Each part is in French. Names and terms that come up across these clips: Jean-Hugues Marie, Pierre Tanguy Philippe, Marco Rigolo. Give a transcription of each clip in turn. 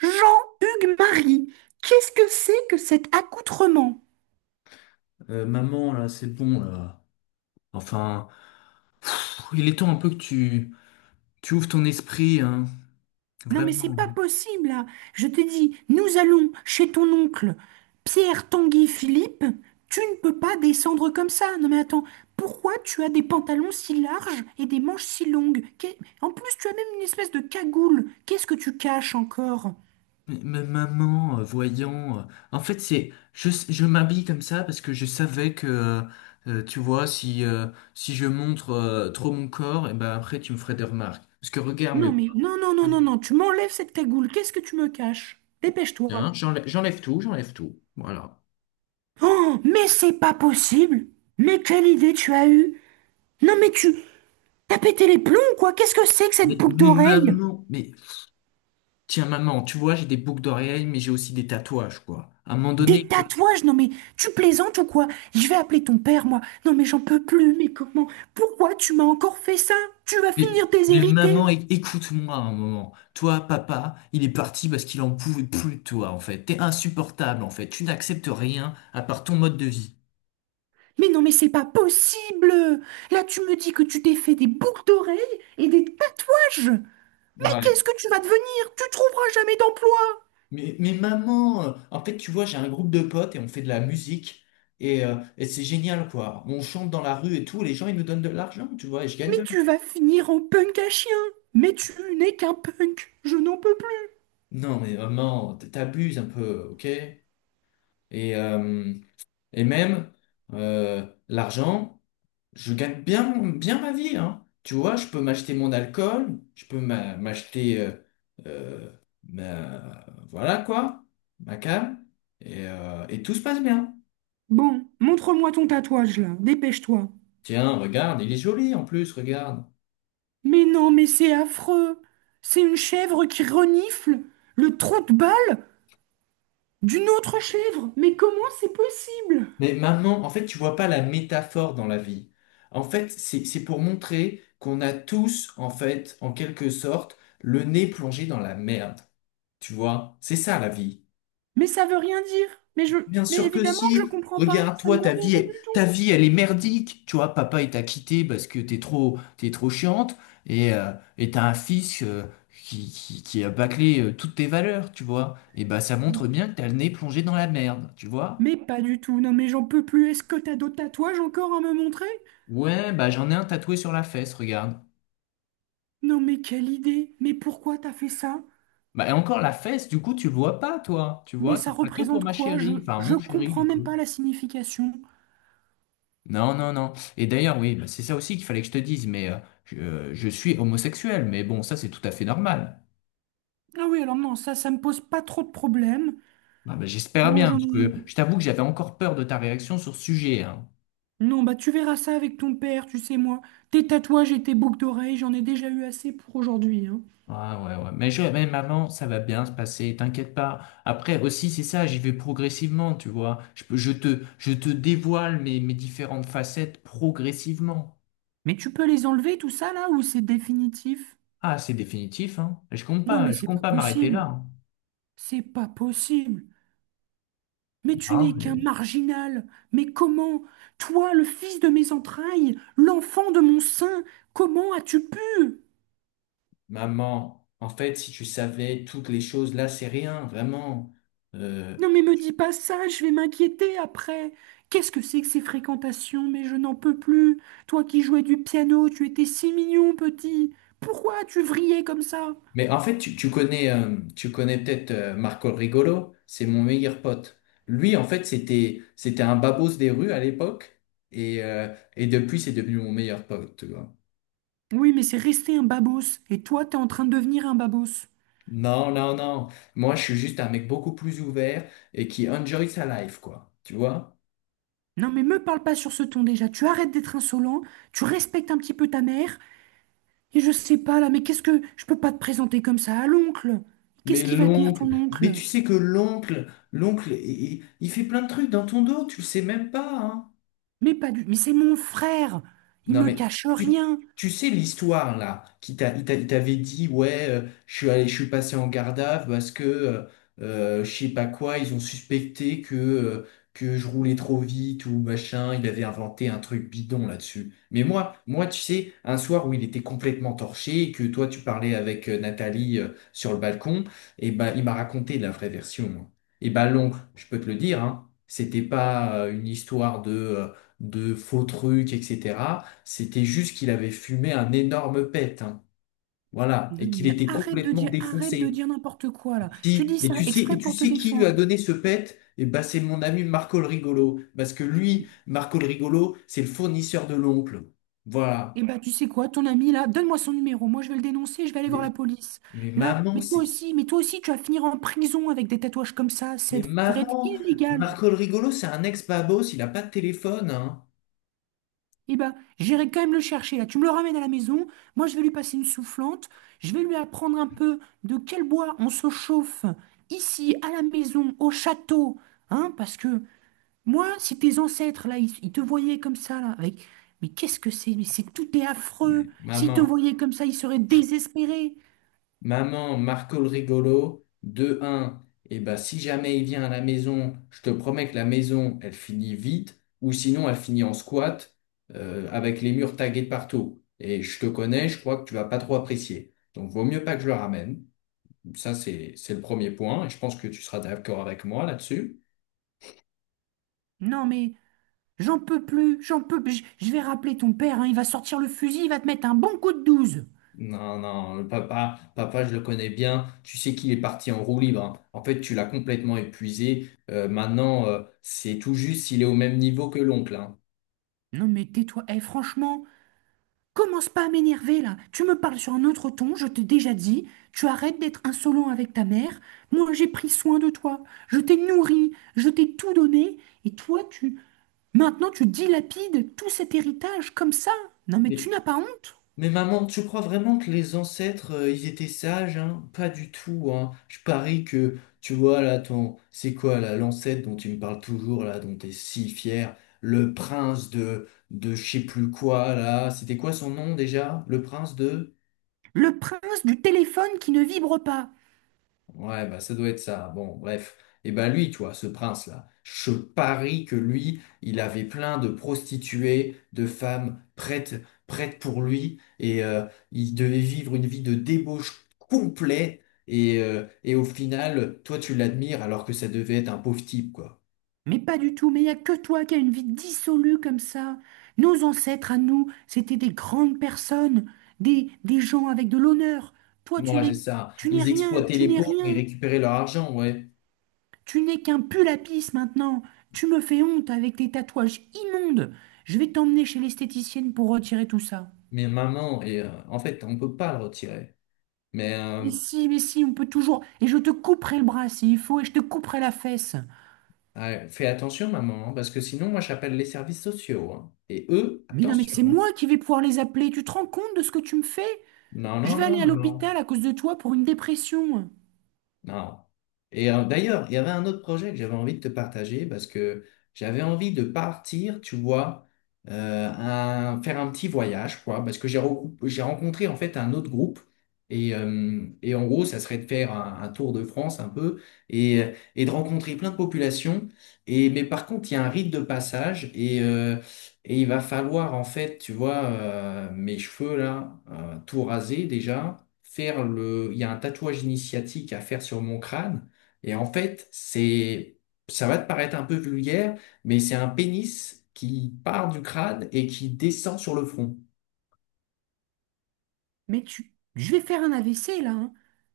Jean-Hugues Marie, qu'est-ce que c'est que cet accoutrement? Maman, là, c'est bon, là. Enfin, il est temps un peu que tu ouvres ton esprit, hein. Non mais c'est Vraiment. pas possible là. Je te dis, nous allons chez ton oncle Pierre Tanguy Philippe. Tu ne peux pas descendre comme ça. Non mais attends, pourquoi tu as des pantalons si larges et des manches si longues? En plus, tu as même une espèce de cagoule. Qu'est-ce que tu caches encore? Mais maman, voyant. En fait, je m'habille comme ça parce que je savais que, tu vois, si si je montre trop mon corps, et ben après, tu me ferais des remarques. Parce que regarde, Non mais mais non non non non non, tu m'enlèves cette cagoule. Qu'est-ce que tu me caches? hein, Dépêche-toi. J'enlève j'enlève tout. Voilà. Oh, mais c'est pas possible! Mais quelle idée tu as eue? Non mais tu... T'as pété les plombs, ou quoi? Qu'est-ce que c'est que cette Mais, boucle mais d'oreille? maman, mais tiens, maman, tu vois, j'ai des boucles d'oreilles, mais j'ai aussi des tatouages, quoi. À un moment donné, Des tatouages? Non mais tu plaisantes ou quoi? Je vais appeler ton père, moi. Non mais j'en peux plus, mais comment? Pourquoi tu m'as encore fait ça? Tu vas Mais, finir mais déshéritée. maman, écoute-moi un moment. Toi, papa, il est parti parce qu'il en pouvait plus de toi, en fait. T'es insupportable, en fait. Tu n'acceptes rien à part ton mode de vie. Mais non mais c'est pas possible! Là tu me dis que tu t'es fait des boucles d'oreilles et des tatouages! Mais Ouais. qu'est-ce que tu vas devenir? Tu trouveras jamais d'emploi! Mais maman, en fait, tu vois, j'ai un groupe de potes et on fait de la musique. Et c'est génial, quoi. On chante dans la rue et tout. Les gens, ils nous donnent de l'argent, tu vois, et je gagne Mais de l'argent. tu vas finir en punk à chien! Mais tu n'es qu'un punk! Je n'en peux plus! Non, mais maman, t'abuses un peu, ok? Et, euh, et même, l'argent. Je gagne bien, bien ma vie, hein. Tu vois, je peux m'acheter mon alcool, je peux m'acheter, euh, voilà quoi, ma cam, et tout se passe bien. Bon, montre-moi ton tatouage là, dépêche-toi. Tiens, regarde, il est joli en plus, regarde. Mais non, mais c'est affreux. C'est une chèvre qui renifle le trou de balle d'une autre chèvre. Mais comment c'est possible? Mais maman, en fait, tu vois pas la métaphore dans la vie. En fait, c'est pour montrer qu'on a tous, en fait, en quelque sorte, le nez plongé dans la merde. Tu vois, c'est ça la vie. Mais ça veut rien dire. Mais je, Bien mais sûr que évidemment que je si. comprends pas. Regarde, Ça toi, ne veut rien dire du ta vie, elle est merdique. Tu vois, papa, il t'a quitté parce que t'es trop chiante. Et euh, et t'as un fils qui a bâclé toutes tes valeurs, tu vois. Et bah, ça tout. montre bien que t'as le nez plongé dans la merde, tu vois. Mais pas du tout. Non, mais j'en peux plus. Est-ce que t'as d'autres tatouages encore à me montrer? Ouais, bah, j'en ai un tatoué sur la fesse, regarde. Non, mais quelle idée. Mais pourquoi t'as fait ça? Bah, et encore la fesse, du coup, tu le vois pas, toi. Tu vois, Mais ça ça sera que pour représente ma quoi? Chérie. Enfin, mon Je chéri, comprends du même coup. pas la signification. Non, non, non. Et d'ailleurs, oui, bah, c'est ça aussi qu'il fallait que je te dise, mais je suis homosexuel, mais bon, ça c'est tout à fait normal. Ah oui, alors non, ça me pose pas trop de problèmes. Ah, bah, j'espère Bon, bien, j'en parce ai. que je t'avoue que j'avais encore peur de ta réaction sur ce sujet, hein. Non, bah tu verras ça avec ton père, tu sais, moi. Tes tatouages et tes boucles d'oreilles, j'en ai déjà eu assez pour aujourd'hui, hein. Ah, ouais, ouais. Mais mais maman, ça va bien se passer, t'inquiète pas. Après aussi, c'est ça, j'y vais progressivement, tu vois. Je te dévoile mes, mes différentes facettes progressivement. Mais tu peux les enlever, tout ça, là, ou c'est définitif? Ah, c'est définitif, hein. Non, mais Je c'est compte pas pas m'arrêter possible. là. C'est pas possible. Mais tu Hein. n'es qu'un Hein, marginal. Mais comment? Toi, le fils de mes entrailles, l'enfant de mon sein, comment as-tu pu? maman, en fait, si tu savais toutes les choses, là, c'est rien, vraiment. Euh, Non mais me dis pas ça, je vais m'inquiéter après. Qu'est-ce que c'est que ces fréquentations? Mais je n'en peux plus. Toi qui jouais du piano, tu étais si mignon, petit. Pourquoi tu vrillais comme ça? mais en fait, tu connais peut-être Marco Rigolo, c'est mon meilleur pote. Lui, en fait, c'était un babos des rues à l'époque, et depuis, c'est devenu mon meilleur pote, tu vois. Oui, mais c'est resté un babos, et toi t'es en train de devenir un babos. Non, non, non. Moi, je suis juste un mec beaucoup plus ouvert et qui enjoy sa life, quoi. Tu vois? Non mais me parle pas sur ce ton déjà, tu arrêtes d'être insolent, tu respectes un petit peu ta mère, et je sais pas là, mais Je peux pas te présenter comme ça à l'oncle. Qu'est-ce Mais qu'il va dire l'oncle, ton mais oncle? tu sais que l'oncle, il fait plein de trucs dans ton dos, tu le sais même pas, hein. Mais pas du... Mais c'est mon frère, il Non, me mais cache tu, rien. tu sais l'histoire là, il t'avait dit, ouais, je suis passé en garde à vue parce que je sais pas quoi, ils ont suspecté que je roulais trop vite ou machin, il avait inventé un truc bidon là-dessus. Mais moi, tu sais, un soir où il était complètement torché et que toi tu parlais avec Nathalie sur le balcon, et ben il m'a raconté la vraie version. Et ben l'oncle, je peux te le dire, hein, c'était pas une histoire de faux trucs, etc. C'était juste qu'il avait fumé un énorme pet, hein. Voilà, Non, et qu'il mais était complètement arrête de défoncé. dire n'importe quoi là. Tu dis Et ça tu sais, exprès et tu pour te sais qui lui a défendre. donné ce pet? Eh ben, c'est mon ami Marco le Rigolo, parce que lui, Marco le Rigolo, c'est le fournisseur de l'oncle. Voilà. Et bah tu sais quoi, ton ami là, donne-moi son numéro. Moi, je vais le dénoncer, je vais aller voir la Mais, police. mais Là, maman, mais toi aussi, tu vas finir en prison avec des tatouages comme ça. Ça mais devrait être maman, illégal. Marco le Rigolo, c'est un ex-babos, il a pas de téléphone, hein. Et bah j'irai quand même le chercher là. Tu me le ramènes à la maison. Moi, je vais lui passer une soufflante. Je vais lui apprendre un peu de quel bois on se chauffe ici, à la maison, au château, hein, parce que moi, si tes ancêtres, là, ils te voyaient comme ça, là, avec... Mais qu'est-ce que c'est? Mais c'est tout est Mais affreux. S'ils te maman. voyaient comme ça, ils seraient désespérés. Maman, Marco le rigolo, deux un, et ben si jamais il vient à la maison, je te promets que la maison, elle finit vite, ou sinon elle finit en squat avec les murs tagués de partout. Et je te connais, je crois que tu vas pas trop apprécier. Donc, vaut mieux pas que je le ramène. Ça, c'est le premier point. Et je pense que tu seras d'accord avec moi là-dessus. Non, mais j'en peux plus. Je vais rappeler ton père, hein, il va sortir le fusil, il va te mettre un bon coup de douze. Non, non, le papa, papa, je le connais bien. Tu sais qu'il est parti en roue libre. Hein. En fait, tu l'as complètement épuisé. Maintenant, c'est tout juste s'il est au même niveau que l'oncle. Hein. Non, mais tais-toi. Eh, franchement, commence pas à m'énerver là. Tu me parles sur un autre ton, je t'ai déjà dit. Tu arrêtes d'être insolent avec ta mère. Moi, j'ai pris soin de toi. Je t'ai nourri, je t'ai tout donné. Et toi, tu... Maintenant, tu dilapides tout cet héritage comme ça. Non, mais tu Mais, n'as pas honte? mais maman, tu crois vraiment que les ancêtres, ils étaient sages, hein? Pas du tout, hein. Je parie que, tu vois, là, ton... C'est quoi, là, l'ancêtre dont tu me parles toujours, là, dont t'es si fier? Le prince de je sais plus quoi, là. C'était quoi son nom, déjà? Le prince de... Le prince du téléphone qui ne vibre pas. Ouais, bah ça doit être ça. Bon, bref. Et ben lui, tu vois, ce prince-là, je parie que lui, il avait plein de prostituées, de femmes prêtes, prêtes pour lui, et il devait vivre une vie de débauche complète. Et au final, toi, tu l'admires alors que ça devait être un pauvre type, quoi. Mais pas du tout, mais il n'y a que toi qui as une vie dissolue comme ça. Nos ancêtres à nous, c'était des grandes personnes, des gens avec de l'honneur. Toi, tu Moi, c'est n'es, ça. tu n'es Ils rien, exploitaient tu les n'es pauvres, ils rien. récupéraient leur argent, ouais. Tu n'es qu'un pull à pisse maintenant. Tu me fais honte avec tes tatouages immondes. Je vais t'emmener chez l'esthéticienne pour retirer tout ça. Mais maman, et, en fait, on peut pas le retirer. Mais, Mais si, on peut toujours. Et je te couperai le bras s'il faut, et je te couperai la fesse. ah, fais attention, maman, hein, parce que sinon, moi, j'appelle les services sociaux. Hein. Et eux, Mais non, mais attention. c'est Hein. moi qui vais pouvoir les appeler. Tu te rends compte de ce que tu me fais? Non, Je non, vais non, aller à maman. l'hôpital à cause de toi pour une dépression. Non. Et d'ailleurs, il y avait un autre projet que j'avais envie de te partager parce que j'avais envie de partir, tu vois, faire un petit voyage, quoi, parce que j'ai rencontré en fait un autre groupe. Et en gros, ça serait de faire un tour de France un peu et, et de rencontrer plein de populations. Et, mais par contre, il y a un rite de passage et, et il va falloir, en fait, tu vois, mes cheveux là, tout raser déjà, faire le. Il y a un tatouage initiatique à faire sur mon crâne. Et en fait, c'est. Ça va te paraître un peu vulgaire, mais c'est un pénis qui part du crâne et qui descend sur le front. Mais tu. Je vais faire un AVC là, hein.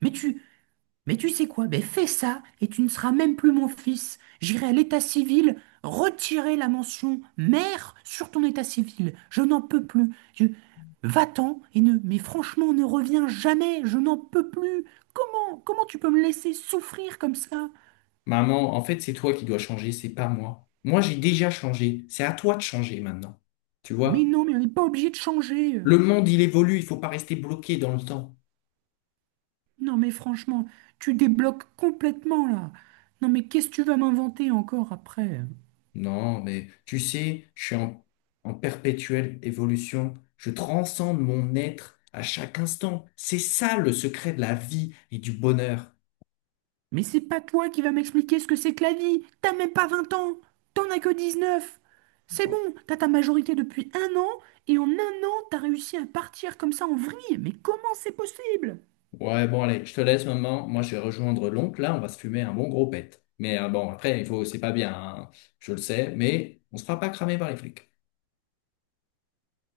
Mais tu. Mais tu sais quoi? Ben fais ça et tu ne seras même plus mon fils. J'irai à l'état civil retirer la mention mère sur ton état civil. Je n'en peux plus. Je... Va-t'en et ne. Mais franchement, ne reviens jamais. Je n'en peux plus. Comment? Comment tu peux me laisser souffrir comme ça? Maman, en fait, c'est toi qui dois changer, c'est pas moi. Moi, j'ai déjà changé. C'est à toi de changer maintenant. Tu Mais vois? non, mais on n'est pas obligé de changer. Le monde, il évolue, il faut pas rester bloqué dans le temps. Non, mais franchement, tu débloques complètement là. Non, mais qu'est-ce que tu vas m'inventer encore après? Non, mais tu sais, je suis en, en perpétuelle évolution. Je transcende mon être à chaque instant. C'est ça le secret de la vie et du bonheur. Mais c'est pas toi qui vas m'expliquer ce que c'est que la vie. T'as même pas 20 ans. T'en as que 19. C'est bon, t'as ta majorité depuis un an et en un an, t'as réussi à partir comme ça en vrille. Mais comment c'est possible? Ouais, bon, allez, je te laisse, maman. Moi, je vais rejoindre l'oncle. Là, on va se fumer un bon gros pet. Mais bon, après, il faut, c'est pas bien, hein, je le sais, mais on se fera pas cramer par les flics.